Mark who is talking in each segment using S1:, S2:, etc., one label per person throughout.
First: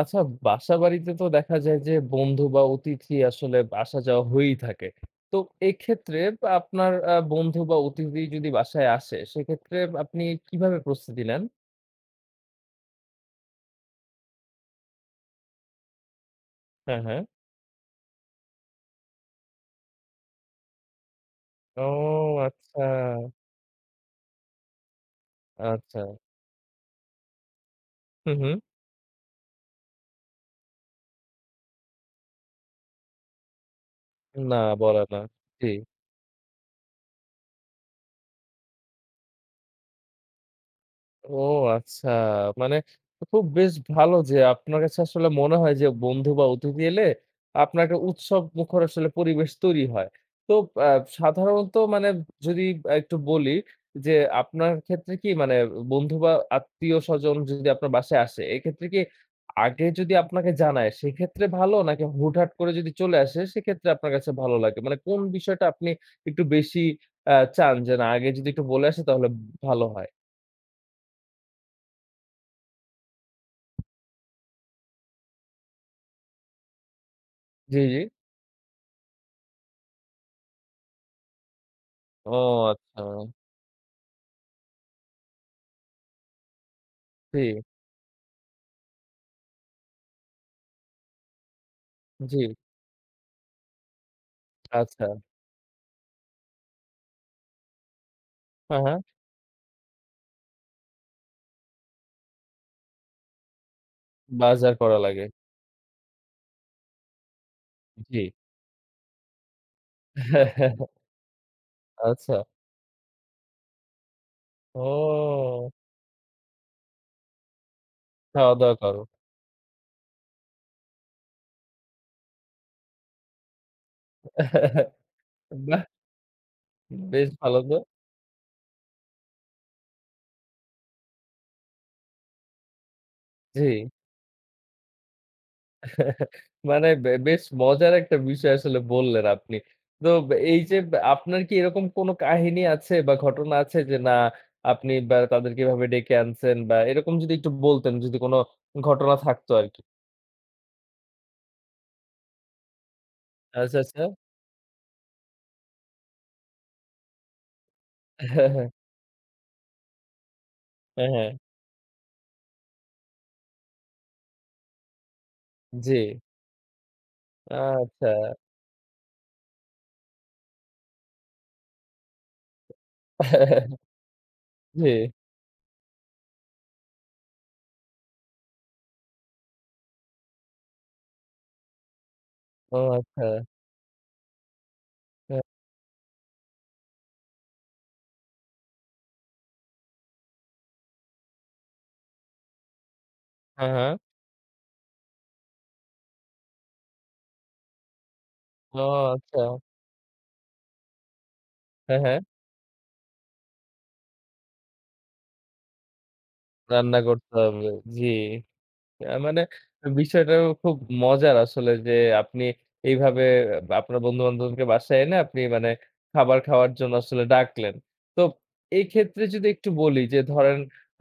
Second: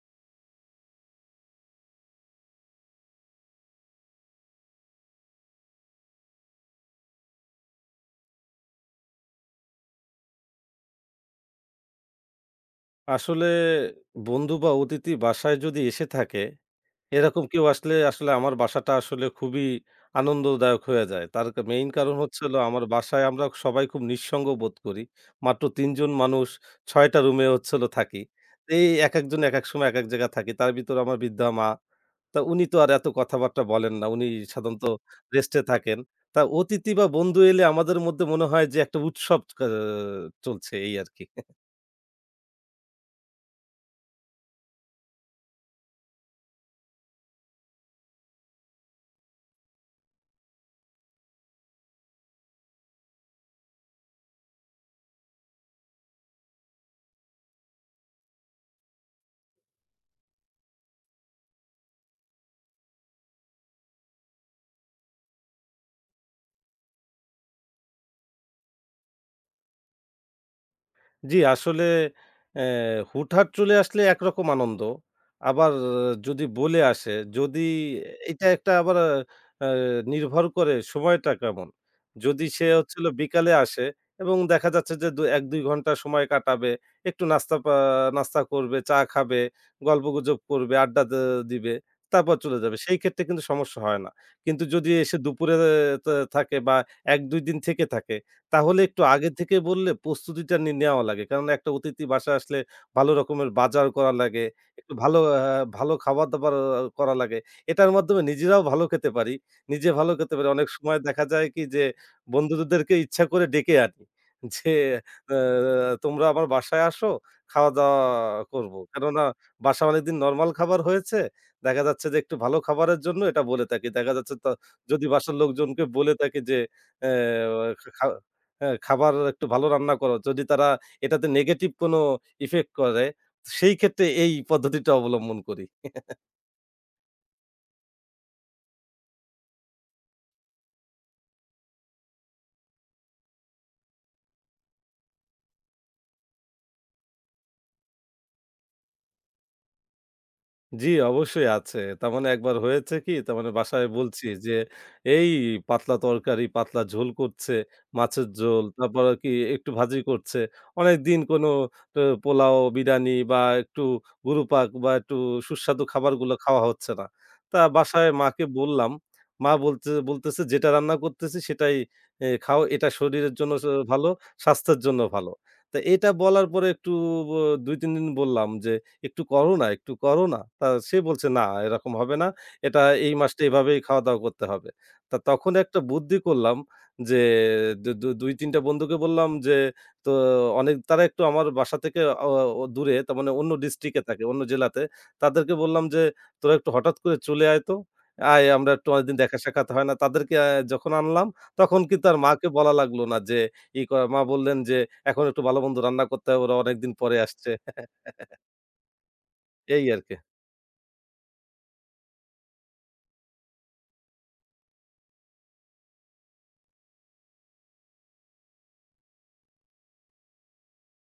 S1: আচ্ছা বাসাবাড়িতে তো দেখা যায় যে বন্ধু বা অতিথি আসলে আসা যাওয়া হয়েই থাকে। তো এক্ষেত্রে আপনার বন্ধু বা অতিথি যদি বাসায় আসে সেক্ষেত্রে আপনি কিভাবে প্রস্তুতি নেন?
S2: আসলে বন্ধু বা অতিথি বাসায় যদি এসে থাকে,
S1: হ্যাঁ, হ্যাঁ।
S2: এরকম কেউ আসলে, আমার বাসাটা আসলে খুবই আনন্দদায়ক হয়ে যায়। তার কা
S1: ও
S2: মেইন কারণ হলো
S1: আচ্ছা,
S2: আমার বাসায় আমরা সবাই খুব নিঃসঙ্গ বোধ করি। মাত্র ৩
S1: আচ্ছা।
S2: জন মানুষ ৬ টা রুমে হচ্ছে হলো থাকি।
S1: হু, হু।
S2: এই একেকজন একেক সময় একেক জায়গায় থাকি। তার ভিতরে আমার বৃদ্ধা মা। তা উনি তো আর এত কথাবার্তা বলেন না। উনি
S1: না
S2: সাধারণত
S1: বলে না।
S2: রেস্টে
S1: জি।
S2: থাকেন। তা অতিথি বা বন্ধু এলে আমাদের মধ্যে মনে হয় যে একটা উৎসব চলছে এই আরকি।
S1: ও আচ্ছা। মানে খুব বেশ ভালো যে আপনার কাছে আসলে মনে হয় যে বন্ধু বা অতিথি এলে আপনার একটা উৎসবমুখর আসলে পরিবেশ তৈরি হয়। তো আ সাধারণত মানে যদি একটু বলি যে আপনার ক্ষেত্রে কি মানে বন্ধু বা আত্মীয়স্বজন যদি আপনার বাসায় আসে, এক্ষেত্রে কি আগে যদি আপনাকে জানায় সেক্ষেত্রে ভালো নাকি হুটহাট করে যদি চলে আসে সেক্ষেত্রে আপনার কাছে ভালো লাগে? মানে কোন বিষয়টা আপনি একটু বেশি চান যে না আগে যদি একটু বলে আসে তাহলে ভালো হয়?
S2: জি, আসলে অ্যা হুটহাট চলে আসলে একরকম আনন্দ। আবার যদি বলে আসে, যদি
S1: জি, জি।
S2: এটা একটা আবার আ নির্ভর করে সময়টা কেমন।
S1: ও
S2: যদি সে হচ্ছে
S1: আচ্ছা।
S2: হলো বিকালে আসে এবং দেখা যাচ্ছে যে ১-২ ঘন্টা সময় কাটাবে, একটু
S1: জি,
S2: নাস্তা করবে, চা খাবে, গল্পগুজব করবে, আড্ডা দে দিবে, তারপর
S1: জি।
S2: চলে যাবে। সেই ক্ষেত্রে কিন্তু সমস্যা হয় না। কিন্তু যদি
S1: আচ্ছা।
S2: এসে দুপুরে থাকে বা ১-২ দিন থেকে থাকে তাহলে
S1: হ্যাঁ, হ্যাঁ।
S2: একটু আগে থেকে বললে প্রস্তুতিটা নি নেওয়া লাগে। কারণ একটা অতিথি বাসায় আসলে ভালো রকমের বাজার করা লাগে।
S1: বাজার
S2: একটু
S1: করা লাগে।
S2: ভালো খাবার-দাবার করা লাগে। এটার
S1: জি।
S2: মাধ্যমে নিজেরাও ভালো খেতে পারি। নিজে ভালো খেতে পারি। অনেক সময় দেখা যায় কি যে
S1: আচ্ছা।
S2: বন্ধুদেরকে ইচ্ছা করে ডেকে আনি। যে আ
S1: ও!
S2: তোমরা আমার বাসায় আসো, খাওয়া-দাওয়া করব।
S1: খাওয়া-দাওয়া করো।
S2: কেননা বাসায় অনেকদিন নরমাল খাবার হয়েছে। দেখা যাচ্ছে যে একটু ভালো খাবারের জন্য এটা বলে থাকি। দেখা যাচ্ছে যদি বাসার লোকজনকে
S1: বাহ!
S2: বলে থাকি যে এ
S1: বেশ ভালো তো।
S2: খা হ্যাঁ, খাবার একটু ভালো রান্না করো। যদি তারা এটাতে নেগেটিভ কোনো ইফেক্ট করে,
S1: জি।
S2: সেই ক্ষেত্রে এই পদ্ধতিটা অবলম্বন করি।
S1: মানে বেশ মজার একটা বিষয় আসলে বললেন আপনি। তো এই যে আপনার কি এরকম কোনো কাহিনী আছে বা ঘটনা আছে যে না আপনি বা তাদেরকে এভাবে ডেকে আনছেন বা এরকম যদি একটু বলতেন যদি কোনো ঘটনা থাকতো আরকি।
S2: জি, অবশ্যই আছে। তার মানে একবার হয়েছে কি? তার মানে
S1: আচ্ছা,
S2: বাসায়
S1: আচ্ছা।
S2: বলছি যে, "এই পাতলা তরকারি, পাতলা ঝোল করছে, মাছের
S1: হ্যাঁ,
S2: ঝোল,
S1: হ্যাঁ।
S2: তারপর কি একটু ভাজি করছে।"
S1: হ্যাঁ,
S2: অনেকদিন
S1: হ্যাঁ।
S2: কোনো ট পোলাও, বিরিয়ানি বা একটু গুরুপাক বা একটু সুস্বাদু
S1: জি।
S2: খাবারগুলো খাওয়া হচ্ছে না। তা বাসায়
S1: আচ্ছা।
S2: মাকে বললাম। মা বলতে বলতেছে, "যেটা রান্না করতেছি সেটাই খাও। এটা শরীরের জন্য ভালো, স্বাস্থ্যের
S1: জি।
S2: জন্য ভালো।" তা এটা বলার পরে একটু ব ২-৩ দিন বললাম যে একটু করো না, একটু করো না। তা সে বলছে, "না, এরকম হবে না।
S1: ও
S2: এটা এই
S1: আচ্ছা।
S2: মাসটা এভাবেই খাওয়া-দাওয়া করতে হবে।" তা
S1: হ্যাঁ,
S2: তখন একটা বুদ্ধি করলাম যে দু দু ২-৩ টা বন্ধুকে বললাম যে, "তো অনেক" তারা একটু আমার বাসা থেকে অ অ দূরে, তার মানে অন্য
S1: হ্যাঁ, হ্যাঁ।
S2: ডিস্ট্রিক্টে থাকে, অন্য জেলাতে। তাদেরকে বললাম যে, "তোরা একটু হঠাৎ করে চলে আয় তো। আয়, আমরা
S1: ও
S2: একটু অনেকদিন দেখা
S1: আচ্ছা।
S2: সাক্ষাৎ হয় না।" তাদেরকে যখন আনলাম, তখন
S1: হ্যাঁ,
S2: কিন্তু আর
S1: হ্যাঁ।
S2: মাকে বলা লাগলো না যে ই করা। মা বললেন যে, "এখন একটু ভালো-মন্দ রান্না করতে হবে। ওরা অনেকদিন
S1: রান্না
S2: পরে
S1: করতে
S2: আসছে।"
S1: হবে। জি। মানে
S2: এই আরকি।
S1: বিষয়টা খুব মজার আসলে যে আপনি এইভাবে আপনার বন্ধু-বান্ধবকে বাসায় এনে আপনি মানে খাবার খাওয়ার জন্য আসলে ডাকলেন। তো এই ক্ষেত্রে যদি একটু বলি যে ধরেন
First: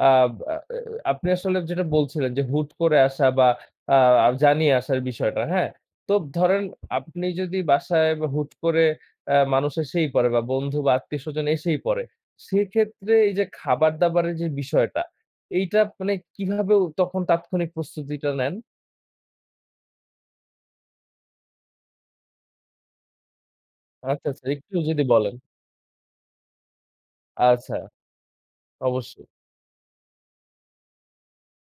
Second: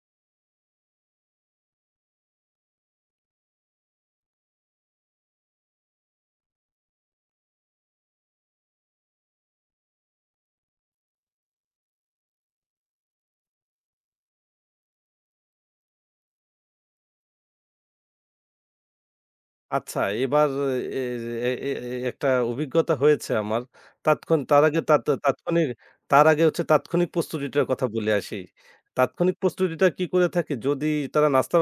S1: আ আ আপনি আসলে যেটা বলছিলেন যে হুট করে আসা বা আ জানিয়ে আসার বিষয়টা, হ্যাঁ? তো ধরেন আপনি যদি বাসায় বা হুট করে মানুষ এসেই পড়ে বা বন্ধু বা আত্মীয়স্বজন এসেই পড়ে, সেক্ষেত্রে এই যে খাবার-দাবারের যে বিষয়টা এইটা মানে কিভাবে ও তখন তাৎক্ষণিক প্রস্তুতিটা নেন?
S2: আচ্ছা এবার এ এ এ এ- একটা অভিজ্ঞতা হয়েছে আমার।
S1: আচ্ছা,
S2: তাৎক্ষণ
S1: আচ্ছা
S2: তার
S1: একটু
S2: আগে তাৎ
S1: যদি বলেন।
S2: তাৎক্ষণিক তার আগে তাৎক্ষণিক প্রস্তুতিটার
S1: আচ্ছা,
S2: কথা বলে আসি।
S1: অবশ্যই।
S2: তাৎক্ষণিক প্রস্তুতিটা কি করে থাকি যদি তারা নাস্তা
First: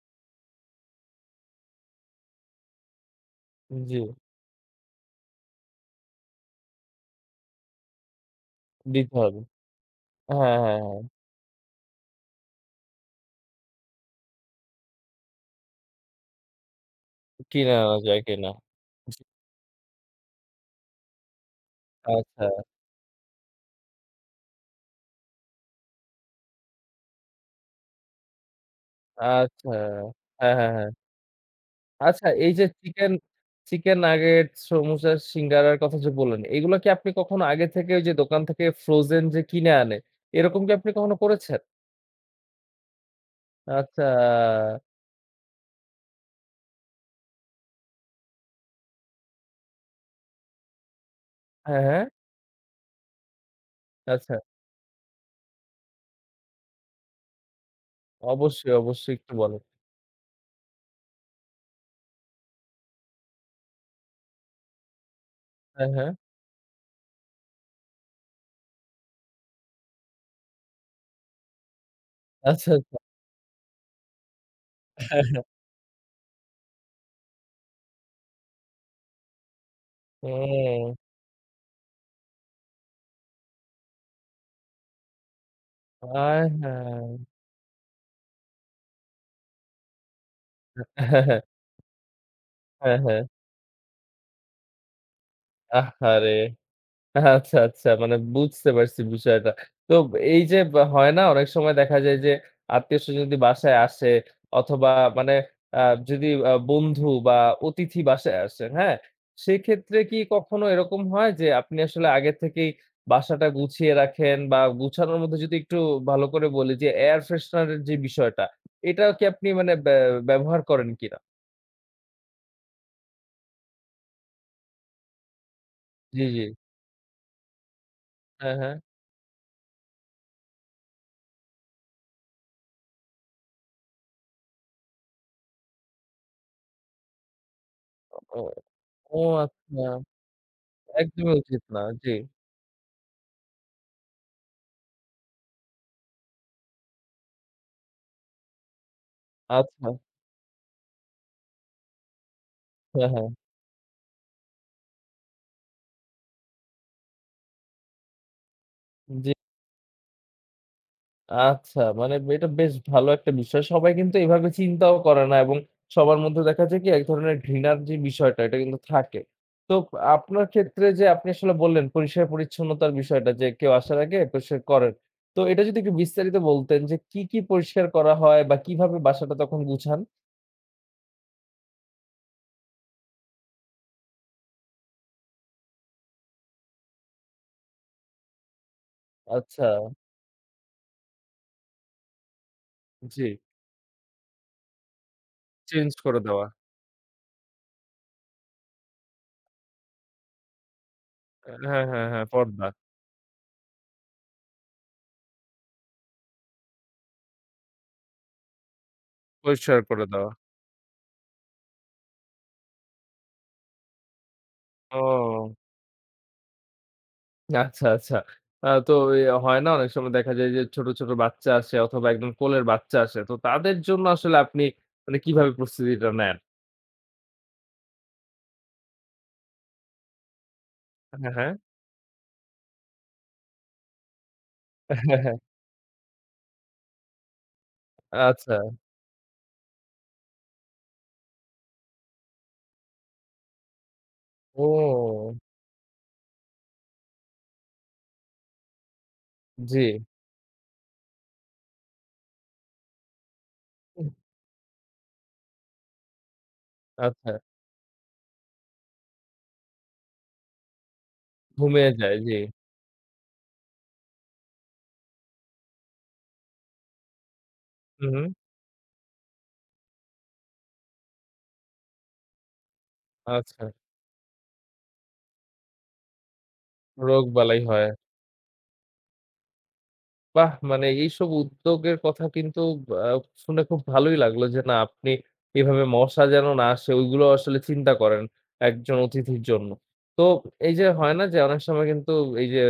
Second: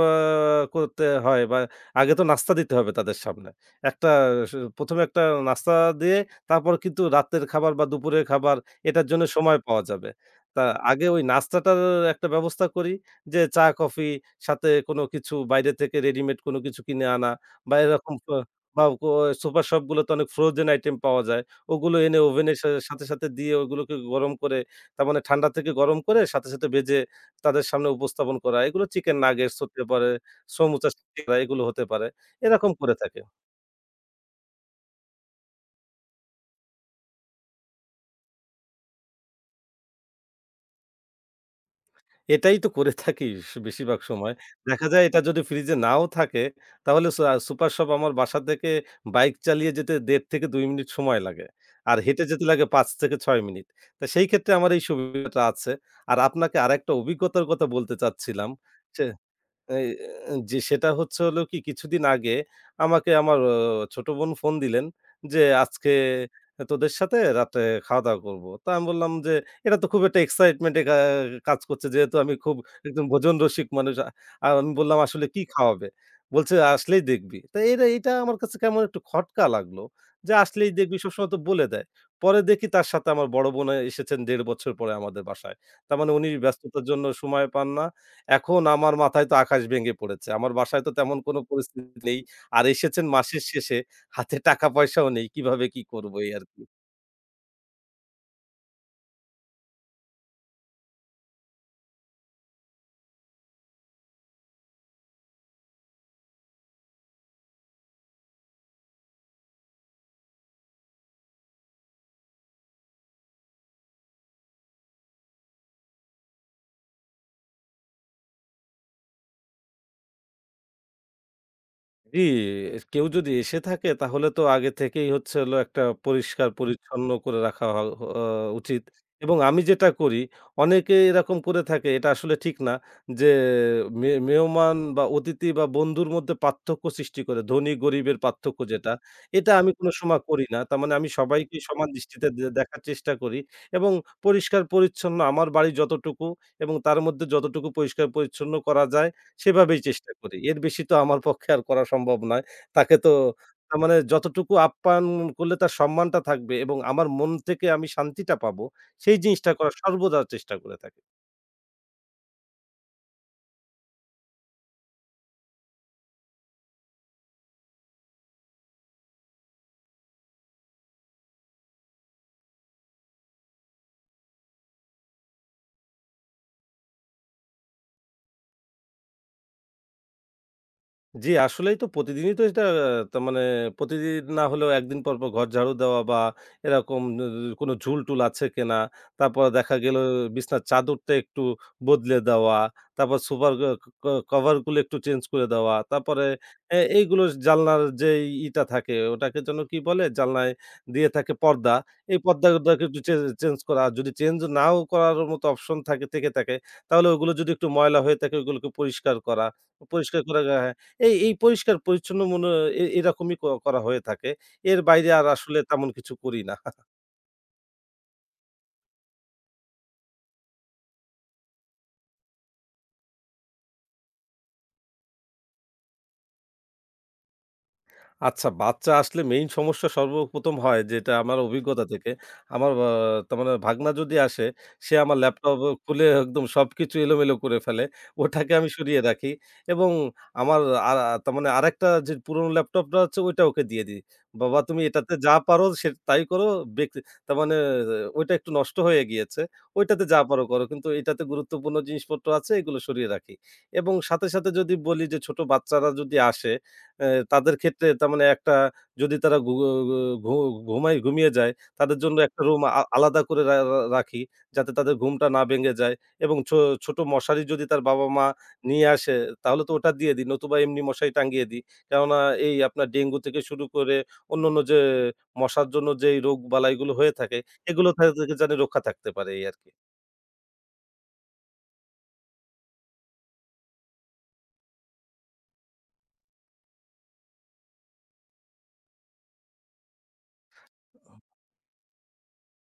S2: করতে হয় বা আগে তো নাস্তা দিতে হবে তাদের সামনে।
S1: জি,
S2: একটা ১ম এ একটা নাস্তা দিয়ে তারপর কিন্তু রাতের খাবার বা দুপুরের খাবার এটার
S1: দিতে
S2: জন্য
S1: হবে।
S2: সময় পাওয়া যাবে।
S1: হ্যাঁ,
S2: তা
S1: হ্যাঁ, হ্যাঁ।
S2: আগে ওই নাস্তাটার একটা ব্যবস্থা করি যে চা, কফি সাথে কোনো কিছু বাইরে থেকে রেডিমেড কোনো কিছু কিনে আনা।
S1: কিনে
S2: বা
S1: আনা
S2: এরকম
S1: যায়
S2: ফ
S1: কিনা।
S2: বা ও
S1: জি,
S2: সুপার শপগুলোতে অনেক ফ্রোজেন আইটেম পাওয়া যায়। ওগুলো এনে
S1: আচ্ছা,
S2: ওভেনের সাথে, সাথে দিয়ে ওগুলোকে গরম করে তার মানে ঠান্ডা থেকে গরম করে সাথে, সাথে ভেজে তাদের সামনে উপস্থাপন করা। এগুলো চিকেন নাগেটস
S1: আচ্ছা।
S2: হতে পারে,
S1: হ্যাঁ, হ্যাঁ, হ্যাঁ।
S2: সমুচা এগুলো হতে পারে।
S1: আচ্ছা এই যে
S2: এরকম করে
S1: চিকেন,
S2: থাকে।
S1: চিকেন নাগেট, সমুচা, সিঙ্গারার কথা যে বললেন, এগুলা কি আপনি কখনো আগে থেকে ওই যে দোকান থেকে ফ্রোজেন যে কিনে আনে, এরকম কি আপনি কখনো করেছেন?
S2: এটাই তো করে থাকি বেশিরভাগ
S1: আচ্ছা।
S2: সময়। দেখা যায় এটা যদি ফ্রিজে নাও থাকে তাহলে সু আ সুপার শপ আমার বাসা থেকে বাইক চালিয়ে যেতে ১.৫ থেকে ২ মিনিট সময় লাগে।
S1: হ্যাঁ,
S2: আর
S1: হ্যাঁ।
S2: হেঁটে যেতে লাগে ৫ থেকে ৬ মিনিট। তা সেই
S1: আচ্ছা।
S2: ক্ষেত্রে আমার এই সুবিধাটা আছে। আর আপনাকে আরেকটা অভিজ্ঞতার কথা বলতে চাচ্ছিলাম।
S1: অবশ্যই,
S2: সে
S1: অবশ্যই একটু বলেন।
S2: এই আ জি, সেটা হলো কি কিছুদিন আগে আমাকে আমার ছোট বোন ফোন দিলেন যে,
S1: হ্যাঁ,
S2: "আজকে
S1: হ্যাঁ।
S2: তোদের সাথে রাতে খাওয়া-দাওয়া করব।" তো আমি বললাম যে, "এটা তো খুব একটা এক্সাইটমেন্ট এ কা কাজ করছে।" যেহেতু আমি খুব
S1: আচ্ছা, আচ্ছা।
S2: একদম ভোজনরসিক মানুষ। আর আমি বললাম, "আসলে কি খাওয়াবে?" বলছে, "আসলেই দেখবি।" তো এটা এটা আমার কাছে কেমন একটু খটকা লাগলো যে, "আসলেই
S1: হুম।
S2: দেখবি" সবসময় তো বলে দেয়। পরে দেখি তার সাথে আমার বড় বোন এসেছেন ১.৫ বছর পরে আমাদের বাসায়। তার মানে উনি
S1: আয়
S2: ব্যস্ততার জন্য
S1: হায়!
S2: সময় পান না। এখন আমার মাথায় তো আকাশ ভেঙে পড়েছে। আমার বাসায় তো তেমন কোনো পরিস্থিতি নেই। আর
S1: হ্যাঁ,
S2: এসেছেন
S1: হ্যাঁ।
S2: মাসের শেষে হাতে টাকা পয়সাও নেই। কিভাবে কি করব
S1: আহারে!
S2: এই আরকি।
S1: আচ্ছা, আচ্ছা মানে বুঝতে পারছি বিষয়টা। তো এই যে বা হয় না অনেক সময় দেখা যায় যে আত্মীয়স্বজন যদি বাসায় আসে অথবা মানে আ যদি বন্ধু বা অতিথি বাসায় আসেন, হ্যাঁ? সেক্ষেত্রে কি কখনো এরকম হয় যে আপনি আসলে আগে থেকেই বাসাটা গুছিয়ে রাখেন বা গুছানোর মধ্যে যদি একটু ভালো করে বলি যে এয়ার ফ্রেশনার এর যে বিষয়টা, এটাও কি আপনি মানে ব্যবহার করেন কিনা?
S2: জি, কেউ যদি এসে থাকে তাহলে তো আগে থেকেই হচ্ছে হলো একটা
S1: জি, জি।
S2: পরিষ্কার পরিচ্ছন্ন করে রাখা হ আ
S1: হ্যাঁ, হ্যাঁ।
S2: উচিত। এবং আমি যেটা করি অনেকে এরকম করে থাকে এটা আসলে ঠিক না যে মেহমান বা অতিথি বা বন্ধুর মধ্যে পার্থক্য সৃষ্টি করে ধনী গরিবের
S1: ও
S2: পার্থক্য যেটা,
S1: ও
S2: এটা আমি
S1: আচ্ছা,
S2: কোনো সময় করি না। তার মানে আমি
S1: একদমই
S2: সবাইকে
S1: উচিত না।
S2: সমান
S1: জি।
S2: দৃষ্টিতে দেখার চেষ্টা করি এবং পরিষ্কার পরিচ্ছন্ন আমার বাড়ি যতটুকু এবং তার মধ্যে যতটুকু পরিষ্কার পরিচ্ছন্ন করা যায় সেভাবেই
S1: আচ্ছা।
S2: চেষ্টা করি। এর বেশি তো আমার পক্ষে আর করা সম্ভব নয়। তাকে
S1: হ্যাঁ,
S2: তো
S1: হ্যাঁ।
S2: মানে যতটুকু আপ্যায়ন করলে তার সম্মানটা থাকবে এবং আমার মন থেকে আমি শান্তিটা পাবো, সেই
S1: জি।
S2: জিনিসটা করার সর্বদা চেষ্টা করে থাকি।
S1: আচ্ছা মানে এটা বেশ ভালো একটা বিষয়। সবাই কিন্তু এভাবে চিন্তাও করে না এবং সবার মধ্যে দেখা যায় কি এক ধরনের ঘৃণার যে বিষয়টা এটা কিন্তু থাকে। তো আপনার ক্ষেত্রে যে আপনি আসলে বললেন পরিষ্কার পরিচ্ছন্নতার বিষয়টা যে কেউ আসার আগে পরিষ্কার করেন। তো এটা যদি একটু বিস্তারিত বলতেন যে কি, কি পরিষ্কার করা হয় বা কিভাবে বাসাটা তখন গুছান?
S2: জি, আসলেই তো প্রতিদিনই তো এটা আহ, তার মানে প্রতিদিন না হলেও একদিন পর, পর ঘর ঝাড়ু দেওয়া বা এরকম কোনো ঝুল-টুল আছে কিনা? তারপর
S1: আচ্ছা,
S2: দেখা গেল বিছনার চাদরটা একটু বদলে দেওয়া, তারপর
S1: জি।
S2: সোফার গ ক কভারগুলো একটু চেঞ্জ করে দেওয়া।
S1: চেঞ্জ করে
S2: তারপরে
S1: দেওয়া।
S2: এইগুলো জানলার যে ইটা থাকে ওটাকে যেন কি বলে? জানলায় দিয়ে থাকে পর্দা।
S1: হ্যাঁ, হ্যাঁ,
S2: এই
S1: হ্যাঁ পর্দা।
S2: পর্দাটাকে একটু চেঞ্জ করা। আর যদি চেঞ্জ নাও করার মতো অপশন থেকে থাকে তাহলে ওগুলো যদি একটু ময়লা হয়ে থাকে ওগুলোকে পরিষ্কার করা।
S1: পরিষ্কার করে
S2: পরিষ্কার
S1: দেওয়া।
S2: করে এই পরিষ্কার পরিচ্ছন্ন মনে এরকমই করা হয়ে থাকে। এর
S1: ও।
S2: বাইরে আর আসলে তেমন কিছু করি না।
S1: আচ্ছা, আচ্ছা। তো এ হয় না অনেক সময় দেখা যায় যে ছোট, ছোট বাচ্চা আসে অথবা একদম কোলের বাচ্চা আসে। তো তাদের জন্য আসলে আপনি মানে কিভাবে প্রস্তুতিটা নেন?
S2: আচ্ছা, বাচ্চা আসলে মেইন সমস্যা সর্বপ্রথম হয় যেটা
S1: হ্যাঁ,
S2: আমার
S1: হ্যাঁ।
S2: অভিজ্ঞতা থেকে। আমার আ তার মানে ভাগনা যদি আসে, সে আমার
S1: হ্যাঁ, হ্যাঁ।
S2: ল্যাপটপ খুলে একদম সবকিছু এলোমেলো করে ফেলে। ওটাকে
S1: আচ্ছা।
S2: আমি সরিয়ে রাখি এবং আমার আ তার মানে আরেকটা যে পুরনো ল্যাপটপটা আছে ওইটা ওকে দিয়ে দিই। "বাবা তুমি এটাতে
S1: ও!
S2: যা পারো সে তাই করো। বেক" তার মানে আহ, ওইটা একটু নষ্ট হয়ে গিয়েছে।
S1: জি।
S2: ওইটাতে যা পারো করো। কিন্তু এটাতে গুরুত্বপূর্ণ জিনিসপত্র আছে এগুলো সরিয়ে রাখি। এবং সাথে, সাথে যদি বলি যে ছোট বাচ্চারা যদি আসে এ
S1: আচ্ছা।
S2: তাদের ক্ষেত্রে তার মানে একটা যদি তারা ঘু ঘু ঘুমায় ঘুমিয়ে যায়,
S1: ঘুমিয়ে
S2: তাদের জন্য
S1: যায়। জি।
S2: একটা রুম আলাদা করে রা রা রাখি যাতে তাদের ঘুমটা না ভেঙে যায় এবং ছোট মশারি যদি তার
S1: হুম,
S2: বাবা-মা
S1: হুম।
S2: নিয়ে আসে তাহলে তো ওটা দিয়ে দিই। নতুবা এমনি মশারি টাঙিয়ে দিই। কেননা এই আপনার ডেঙ্গু থেকে শুরু
S1: আচ্ছা।
S2: করে অন্যান্য যে মশার জন্য যেই রোগ বালাইগুলো হয়ে থাকে,
S1: রোগবালাই হয়।
S2: এগুলো থেকে যেন রক্ষা থাকতে পারে এই আরকি।
S1: বাহ! মানে এইসব উদ্যোগের কথা কিন্তু আ শুনে খুব ভালোই লাগলো যে না আপনি এভাবে মশা যেন না আসে ওইগুলো আসলে চিন্তা করেন একজন অতিথির জন্য। তো এই যে হয় না যে অনেক সময় কিন্তু এই যে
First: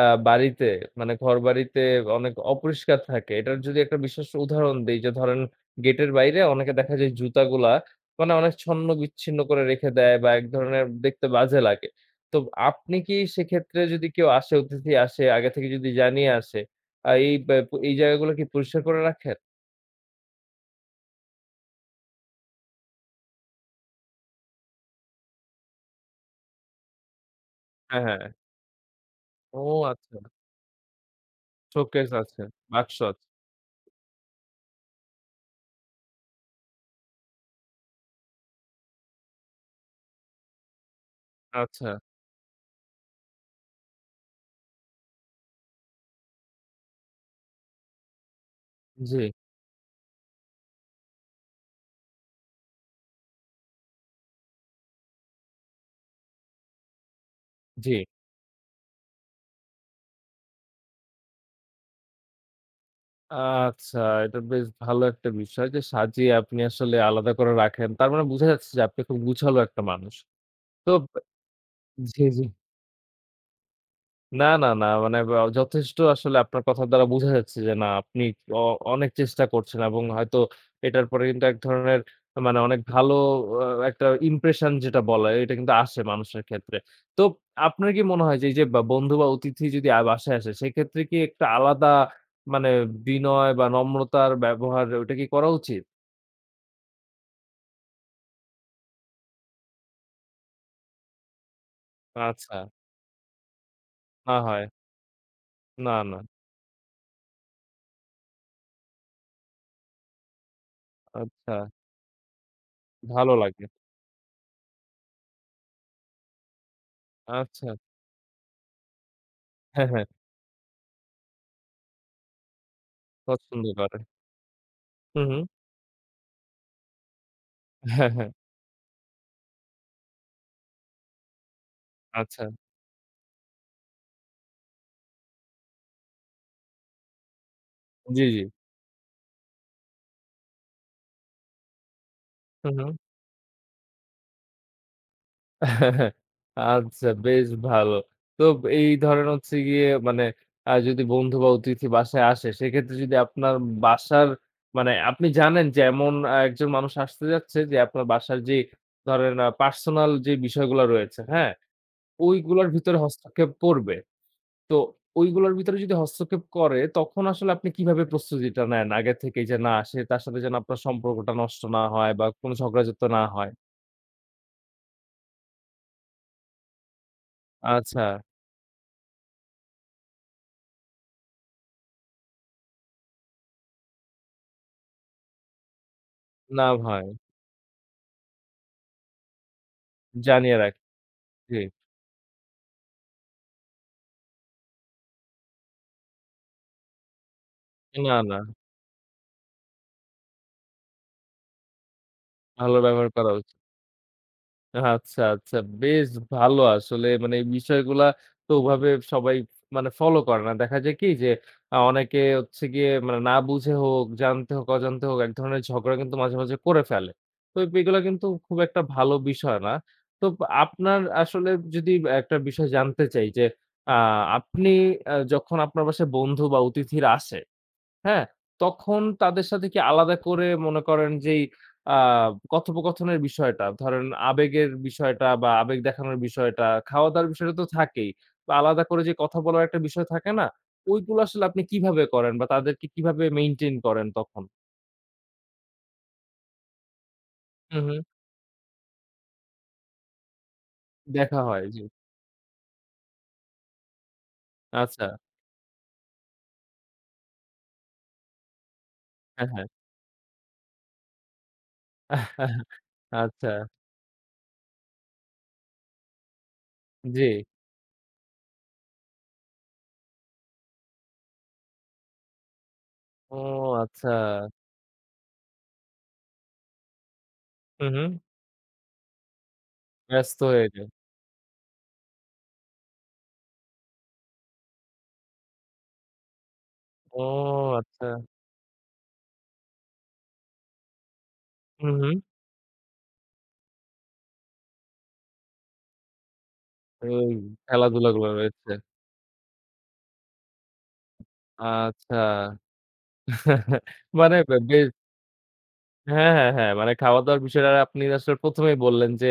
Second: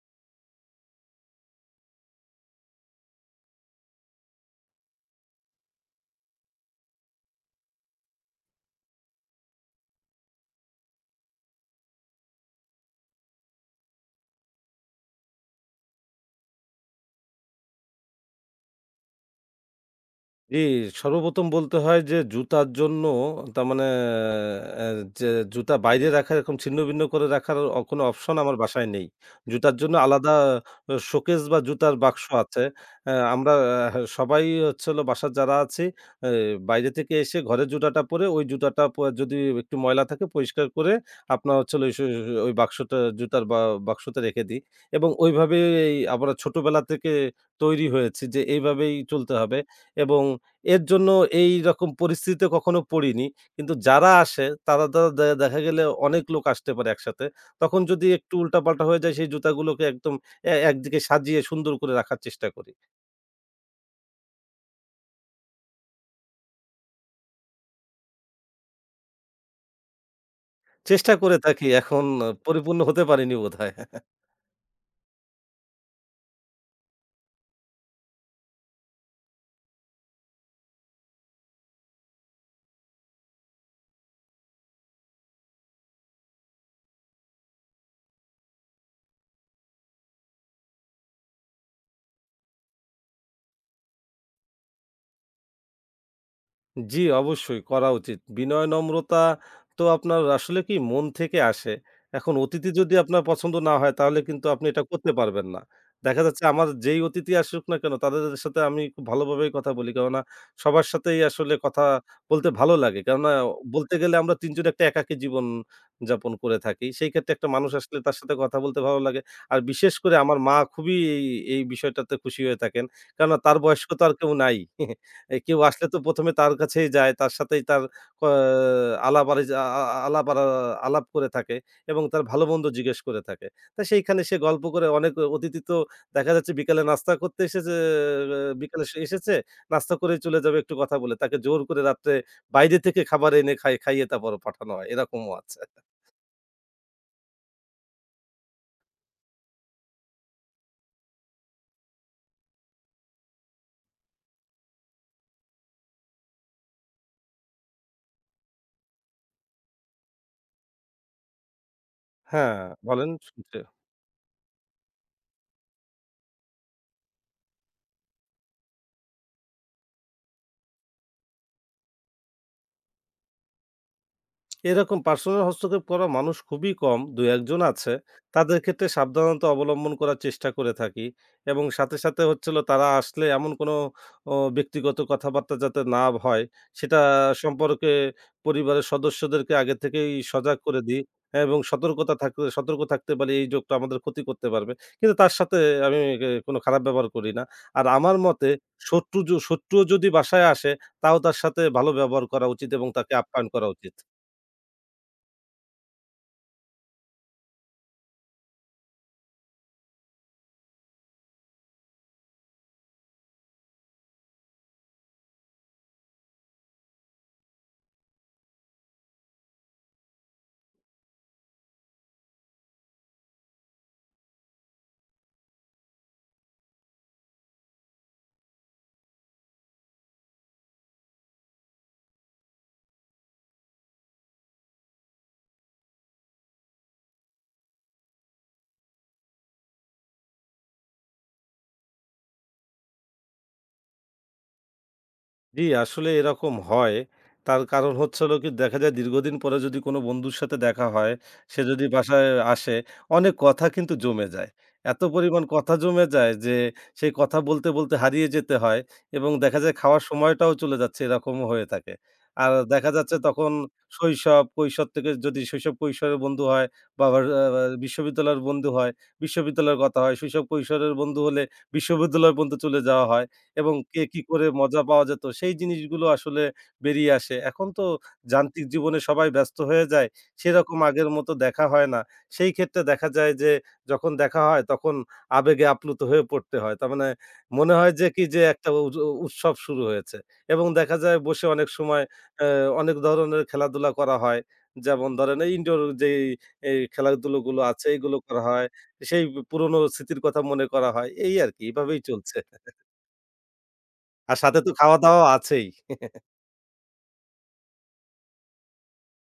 S1: আ বাড়িতে মানে ঘরবাড়িতে অনেক অপরিষ্কার থাকে। এটার যদি একটা বিশেষ উদাহরণ দেই যে ধরেন গেটের বাইরে অনেকে দেখা যায় জুতাগুলা মানে অনেক ছন্ন-বিচ্ছিন্ন করে রেখে দেয় বা এক ধরনের দেখতে বাজে লাগে। তো আপনি কি সেক্ষেত্রে যদি কেউ আসে অতিথি আসে আগে থেকে যদি জানিয়ে আসে আ এই ব্যা এই জায়গাগুলো কি পরিষ্কার করে রাখেন?
S2: জি, সর্বপ্রথম বলতে হয় যে জুতার জন্য তার মানে অ্যা যে জুতা বাইরে রাখা এরকম ছিন্নভিন্ন করে রাখার কোনো
S1: হ্যাঁ, হ্যাঁ।
S2: অপশন আমার বাসায় নেই।
S1: ও
S2: জুতার জন্য
S1: আচ্ছা।
S2: আলাদা শোকেস বা জুতার
S1: শোকেস
S2: বাক্স
S1: আছে,
S2: আছে।
S1: বাক্স আছে।
S2: আমরা সবাই হচ্ছে হলো বাসার যারা আছি অ্যা বাইরে থেকে এসে ঘরে জুতাটা পরে ওই জুতাটা যদি একটু ময়লা থাকে পরিষ্কার করে আপনার হচ্ছে হলো
S1: আচ্ছা।
S2: ওই ওই বাক্সটা জুতার বা বাক্সতে রেখে দিই এবং ওইভাবেই আমরা ছোটবেলা থেকে তৈরি হয়েছি যে এইভাবেই
S1: জি,
S2: চলতে হবে এবং এর জন্য এই রকম পরিস্থিতিতে কখনো পড়িনি। কিন্তু যারা আসে তারা তো দেখা গেলে অনেক লোক আসতে পারে একসাথে। তখন
S1: জি।
S2: যদি একটু উল্টাপাল্টা হয়ে যায় সেই জুতাগুলোকে একদম একদিকে সাজিয়ে সুন্দর করে রাখার চেষ্টা করি।
S1: আচ্ছা, এটা বেশ ভালো একটা বিষয় যে সাজিয়ে আপনি আসলে আলাদা করে রাখেন। তার মানে বোঝা যাচ্ছে যে আপনি খুব গুছালো একটা মানুষ। তো
S2: চেষ্টা করে থাকি এখন
S1: জি,
S2: আহ,
S1: জি।
S2: পরিপূর্ণ হতে পারিনি বোধহয়।
S1: না, না, না। মানে বা যথেষ্ট আসলে আপনার কথার দ্বারা বোঝা যাচ্ছে যে না আপনি অ অনেক চেষ্টা করছেন এবং হয়তো এটার পরে কিন্তু এক ধরনের মানে অনেক ভালো একটা ইমপ্রেশন যেটা বলে এটা কিন্তু আসে মানুষের ক্ষেত্রে। তো আপনার কি মনে হয় যে এই যে বা বন্ধু বা অতিথি যদি বাসায় আসে সেক্ষেত্রে কি একটা আলাদা মানে বিনয় বা নম্রতার ব্যবহার ওইটা কি করা উচিত?
S2: জি, অবশ্যই করা উচিত। বিনয়, নম্রতা তো আপনার আসলে কি মন থেকে আসে। এখন
S1: আচ্ছা।
S2: অতিথি যদি আপনার পছন্দ না হয় তাহলে
S1: না
S2: কিন্তু
S1: হয়।
S2: আপনি এটা করতে পারবেন না।
S1: না, না।
S2: দেখা যাচ্ছে আমার যেই অতিথি আসুক না কেন তাদের সাথে আমি খুব ভালোভাবেই কথা বলি। কেননা সবার সাথেই আসলে
S1: আচ্ছা।
S2: কথা বলতে ভালো লাগে। কেননা
S1: ভালো লাগে।
S2: বলতে গেলে আমরা ৩ জন একটা একাকী জীবন যাপন করে থাকি। সেই ক্ষেত্রে একটা
S1: আচ্ছা।
S2: মানুষ আসলে তার সাথে কথা বলতে ভালো লাগে। আর
S1: হ্যাঁ,
S2: বিশেষ
S1: হ্যাঁ।
S2: করে আমার মা খুবই এই বিষয়টাতে খুশি হয়ে থাকেন। কেননা তার
S1: পছন্দ
S2: বয়স্ক
S1: করে।
S2: তো আর কেউ নাই।
S1: হু, হু।
S2: কেউ আসলে তো ১ম এ তার কাছেই যায়। তার সাথেই তার
S1: হ্যাঁ,
S2: ক
S1: হ্যাঁ।
S2: আলাপ আরিজ আ আ আলাপ আ আলাপ করে থাকে এবং তার
S1: আচ্ছা।
S2: ভালো-মন্দ জিজ্ঞেস করে থাকে। তা সেইখানে সে গল্প করে অনেক অতিথি তো দেখা যাচ্ছে বিকালে নাস্তা করতে এসেছে,
S1: জি, জি।
S2: আহ, বিকালে সে এসেছে, নাস্তা করেই চলে যাবে একটু কথা বলে। তাকে জোর করে রাত্রে
S1: হু,
S2: বাইরে
S1: হুম।
S2: থেকে খাবার এনে খাইয়ে তারপর পাঠানো হয়। এরকমও আছে।
S1: আচ্ছা বেশ ভালো। তো এই ধরেন হচ্ছে গিয়ে মানে যদি বন্ধু বা অতিথি বাসায় আসে সেক্ষেত্রে যদি আপনার বাসার মানে আপনি জানেন যে এমন একজন মানুষ আসতে যাচ্ছে যে আপনার বাসার যে ধরেন পার্সোনাল যে বিষয়গুলা রয়েছে, হ্যাঁ?
S2: হ্যাঁ,
S1: ওইগুলার ভিতরে
S2: বলেন
S1: হস্তক্ষেপ
S2: শুনছি।
S1: করবে। তো ওইগুলার ভিতরে যদি হস্তক্ষেপ করে তখন আসলে আপনি কিভাবে প্রস্তুতিটা নেন আগে থেকেই যে না সে তার সাথে যেন আপনার সম্পর্কটা নষ্ট না হয় বা কোনো ঝগড়াঝাটি না হয়?
S2: এরকম পার্সোনাল হস্তক্ষেপ করা মানুষ খুবই কম। ২-১ জন আছে।
S1: আচ্ছা।
S2: তাদের ক্ষেত্রে সাবধানতা অবলম্বন করার চেষ্টা করে থাকি এবং সাথে, সাথে হচ্ছে হলো তারা আসলে এমন কোনো ব্যক্তিগত কথাবার্তা যাতে না হয়
S1: না
S2: সেটা
S1: ভাই,
S2: সম্পর্কে পরিবারের সদস্যদেরকে আগে থেকেই সজাগ
S1: জানিয়ে
S2: করে
S1: রাখি।
S2: দিই এবং
S1: জি।
S2: সতর্কতা থাকলে সতর্ক থাকতে পারি এই যোগটা আমাদের ক্ষতি করতে পারবে। কিন্তু তার সাথে আমি কোনো খারাপ ব্যবহার করি না। আর আমার
S1: না, না।
S2: মতে শত্রুও যদি বাসায় আসে তাও তার সাথে ভালো ব্যবহার করা উচিত
S1: ভালো
S2: এবং
S1: ব্যবহার
S2: তাকে
S1: করা
S2: আপ্যায়ন
S1: উচিত।
S2: করা উচিত।
S1: আচ্ছা, আচ্ছা। বেশ ভালো আসলে মানে এই বিষয়গুলা তো ওভাবে সবাই মানে ফলো করে না। দেখা যায় কি যে অনেকে হচ্ছে গিয়ে মানে না বুঝে হোক, জানতে হোক, অজান্তে হোক এক ধরনের ঝগড়া কিন্তু মাঝে, মাঝে করে ফেলে। তো এগুলা কিন্তু খুব একটা ভালো বিষয় না। তো আপনার আসলে যদি একটা বিষয় জানতে চাই যে আ আপনি যখন আপনার বাসায় বন্ধু বা অতিথিরা আসে হ্যাঁ? তখন তাদের সাথে কি আলাদা করে মনে করেন যেই আ কথোপকথনের বিষয়টা, ধরেন আবেগের বিষয়টা বা আবেগ দেখানোর বিষয়টা, খাওয়া-দাওয়ার বিষয়টা তো থাকেই। বা আলাদা করে যে কথা বলার একটা বিষয় থাকে না? ওইগুলো আসলে আপনি কিভাবে করেন বা তাদেরকে কিভাবে মেইনটেইন করেন তখন?
S2: জি, আসলে এরকম হয়। তার
S1: হুম,
S2: কারণ
S1: হুম।
S2: হলো কি দেখা যায় দীর্ঘদিন পরে যদি কোনো বন্ধুর সাথে দেখা হয়,
S1: দেখা
S2: সে
S1: হয়, জি।
S2: যদি বাসায় আসে, অনেক কথা কিন্তু জমে যায়। এত
S1: আচ্ছা।
S2: পরিমাণ কথা জমে যায় যে সেই কথা বলতে, বলতে হারিয়ে যেতে হয় এবং
S1: হ্যাঁ,
S2: দেখা
S1: হ্যাঁ।
S2: যায় খাওয়ার সময়টাও চলে যাচ্ছে এরকমও হয়ে থাকে। আর দেখা যাচ্ছে
S1: আচ্ছা,
S2: তখন শৈশব, কৈশোর থেকে যদি শৈশব-কৈশোরের বন্ধু হয় বা আবার
S1: জি।
S2: আ আ বিশ্ববিদ্যালয়ের বন্ধু হয়, বিশ্ববিদ্যালয়ের কথা হয়। শৈশব-কৈশোরের বন্ধু হলে বিশ্ববিদ্যালয় পর্যন্ত চলে যাওয়া হয়।
S1: ও
S2: এবং কে
S1: আচ্ছা।
S2: কি করে মজা পাওয়া যেত সেই জিনিসগুলো আসলে বেরিয়ে আসে। এখন তো
S1: হুম, হুম।
S2: যান্ত্রিক জীবনে সবাই ব্যস্ত হয়ে যায়।
S1: ব্যস্ত হয়ে
S2: সেরকম
S1: যায়।
S2: আগের মতো দেখা হয় না। সেই ক্ষেত্রে দেখা যায় যে যখন দেখা হয় তখন আবেগে আপ্লুত হয়ে পড়তে হয়। তার মানে
S1: ও
S2: মনে হয় যে
S1: আচ্ছা।
S2: কি যে একটা উৎসব শুরু হয়েছে এবং দেখা যায় বসে অনেক
S1: হুম,
S2: সময়
S1: হুম।
S2: অ্যা অনেক ধরনের খেলাধুলা করা হয়। যেমন ধরেন এই ইনডোর যেই
S1: ওই
S2: খেলাধুলোগুলো আছে এগুলো
S1: খেলাধুলাগুলো
S2: করা হয়।
S1: রয়েছে।
S2: সেই পুরনো স্মৃতির কথা মনে করা হয়। এই আরকি এভাবেই
S1: আচ্ছা
S2: চলছে। আর
S1: মানে বে
S2: সাথে তো
S1: বেশ
S2: খাওয়া-দাওয়া আছেই।
S1: হ্যাঁ, হ্যাঁ, হ্যাঁ। মানে খাওয়া-দাওয়ার বিষয়টা আপনি আসলে প্রথমেই বললেন যে,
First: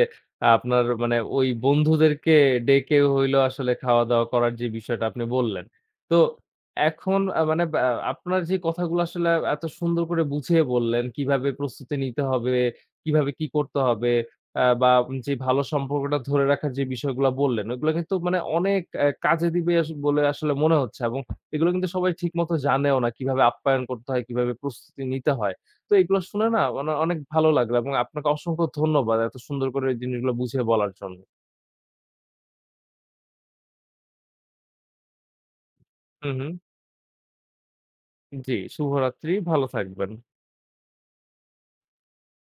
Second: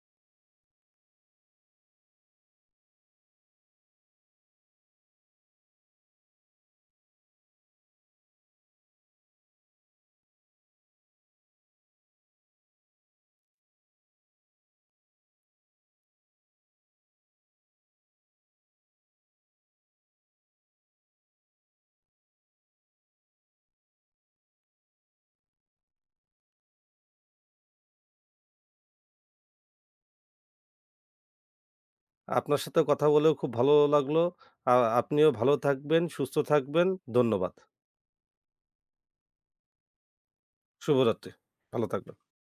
S1: আপনার মানে ওই বন্ধুদেরকে ডেকে হইলেও আসলে খাওয়া-দাওয়া করার যে বিষয়টা আপনি বললেন। তো এখন মানে আপনার যে কথাগুলো আসলে এত সুন্দর করে বুঝিয়ে বললেন, কিভাবে প্রস্তুতি নিতে হবে, কিভাবে কি করতে হবে, বা যে ভালো সম্পর্কটা ধরে রাখার যে বিষয়গুলো বললেন, ওগুলো কিন্তু মানে অনেক কাজে দিবে আস বলে আসলে মনে হচ্ছে এবং এগুলো কিন্তু সবাই ঠিকমতো জানেও না। কিভাবে আপ্যায়ন করতে হয়, কিভাবে প্রস্তুতি নিতে হয়। তো এগুলো শুনে না মানে অনেক ভালো লাগলো এবং আপনাকে অসংখ্য ধন্যবাদ এত সুন্দর করে এই জিনিসগুলো বুঝিয়ে বলার জন্য।
S2: আপনার সাথে কথা বলেও খুব ভালো লাগলো। আ আপনিও ভালো থাকবেন,
S1: হু,
S2: সুস্থ
S1: হু।
S2: থাকবেন। ধন্যবাদ।
S1: জি, শুভরাত্রি। ভালো থাকবেন।
S2: শুভরাত্রি। ভালো থাকবেন।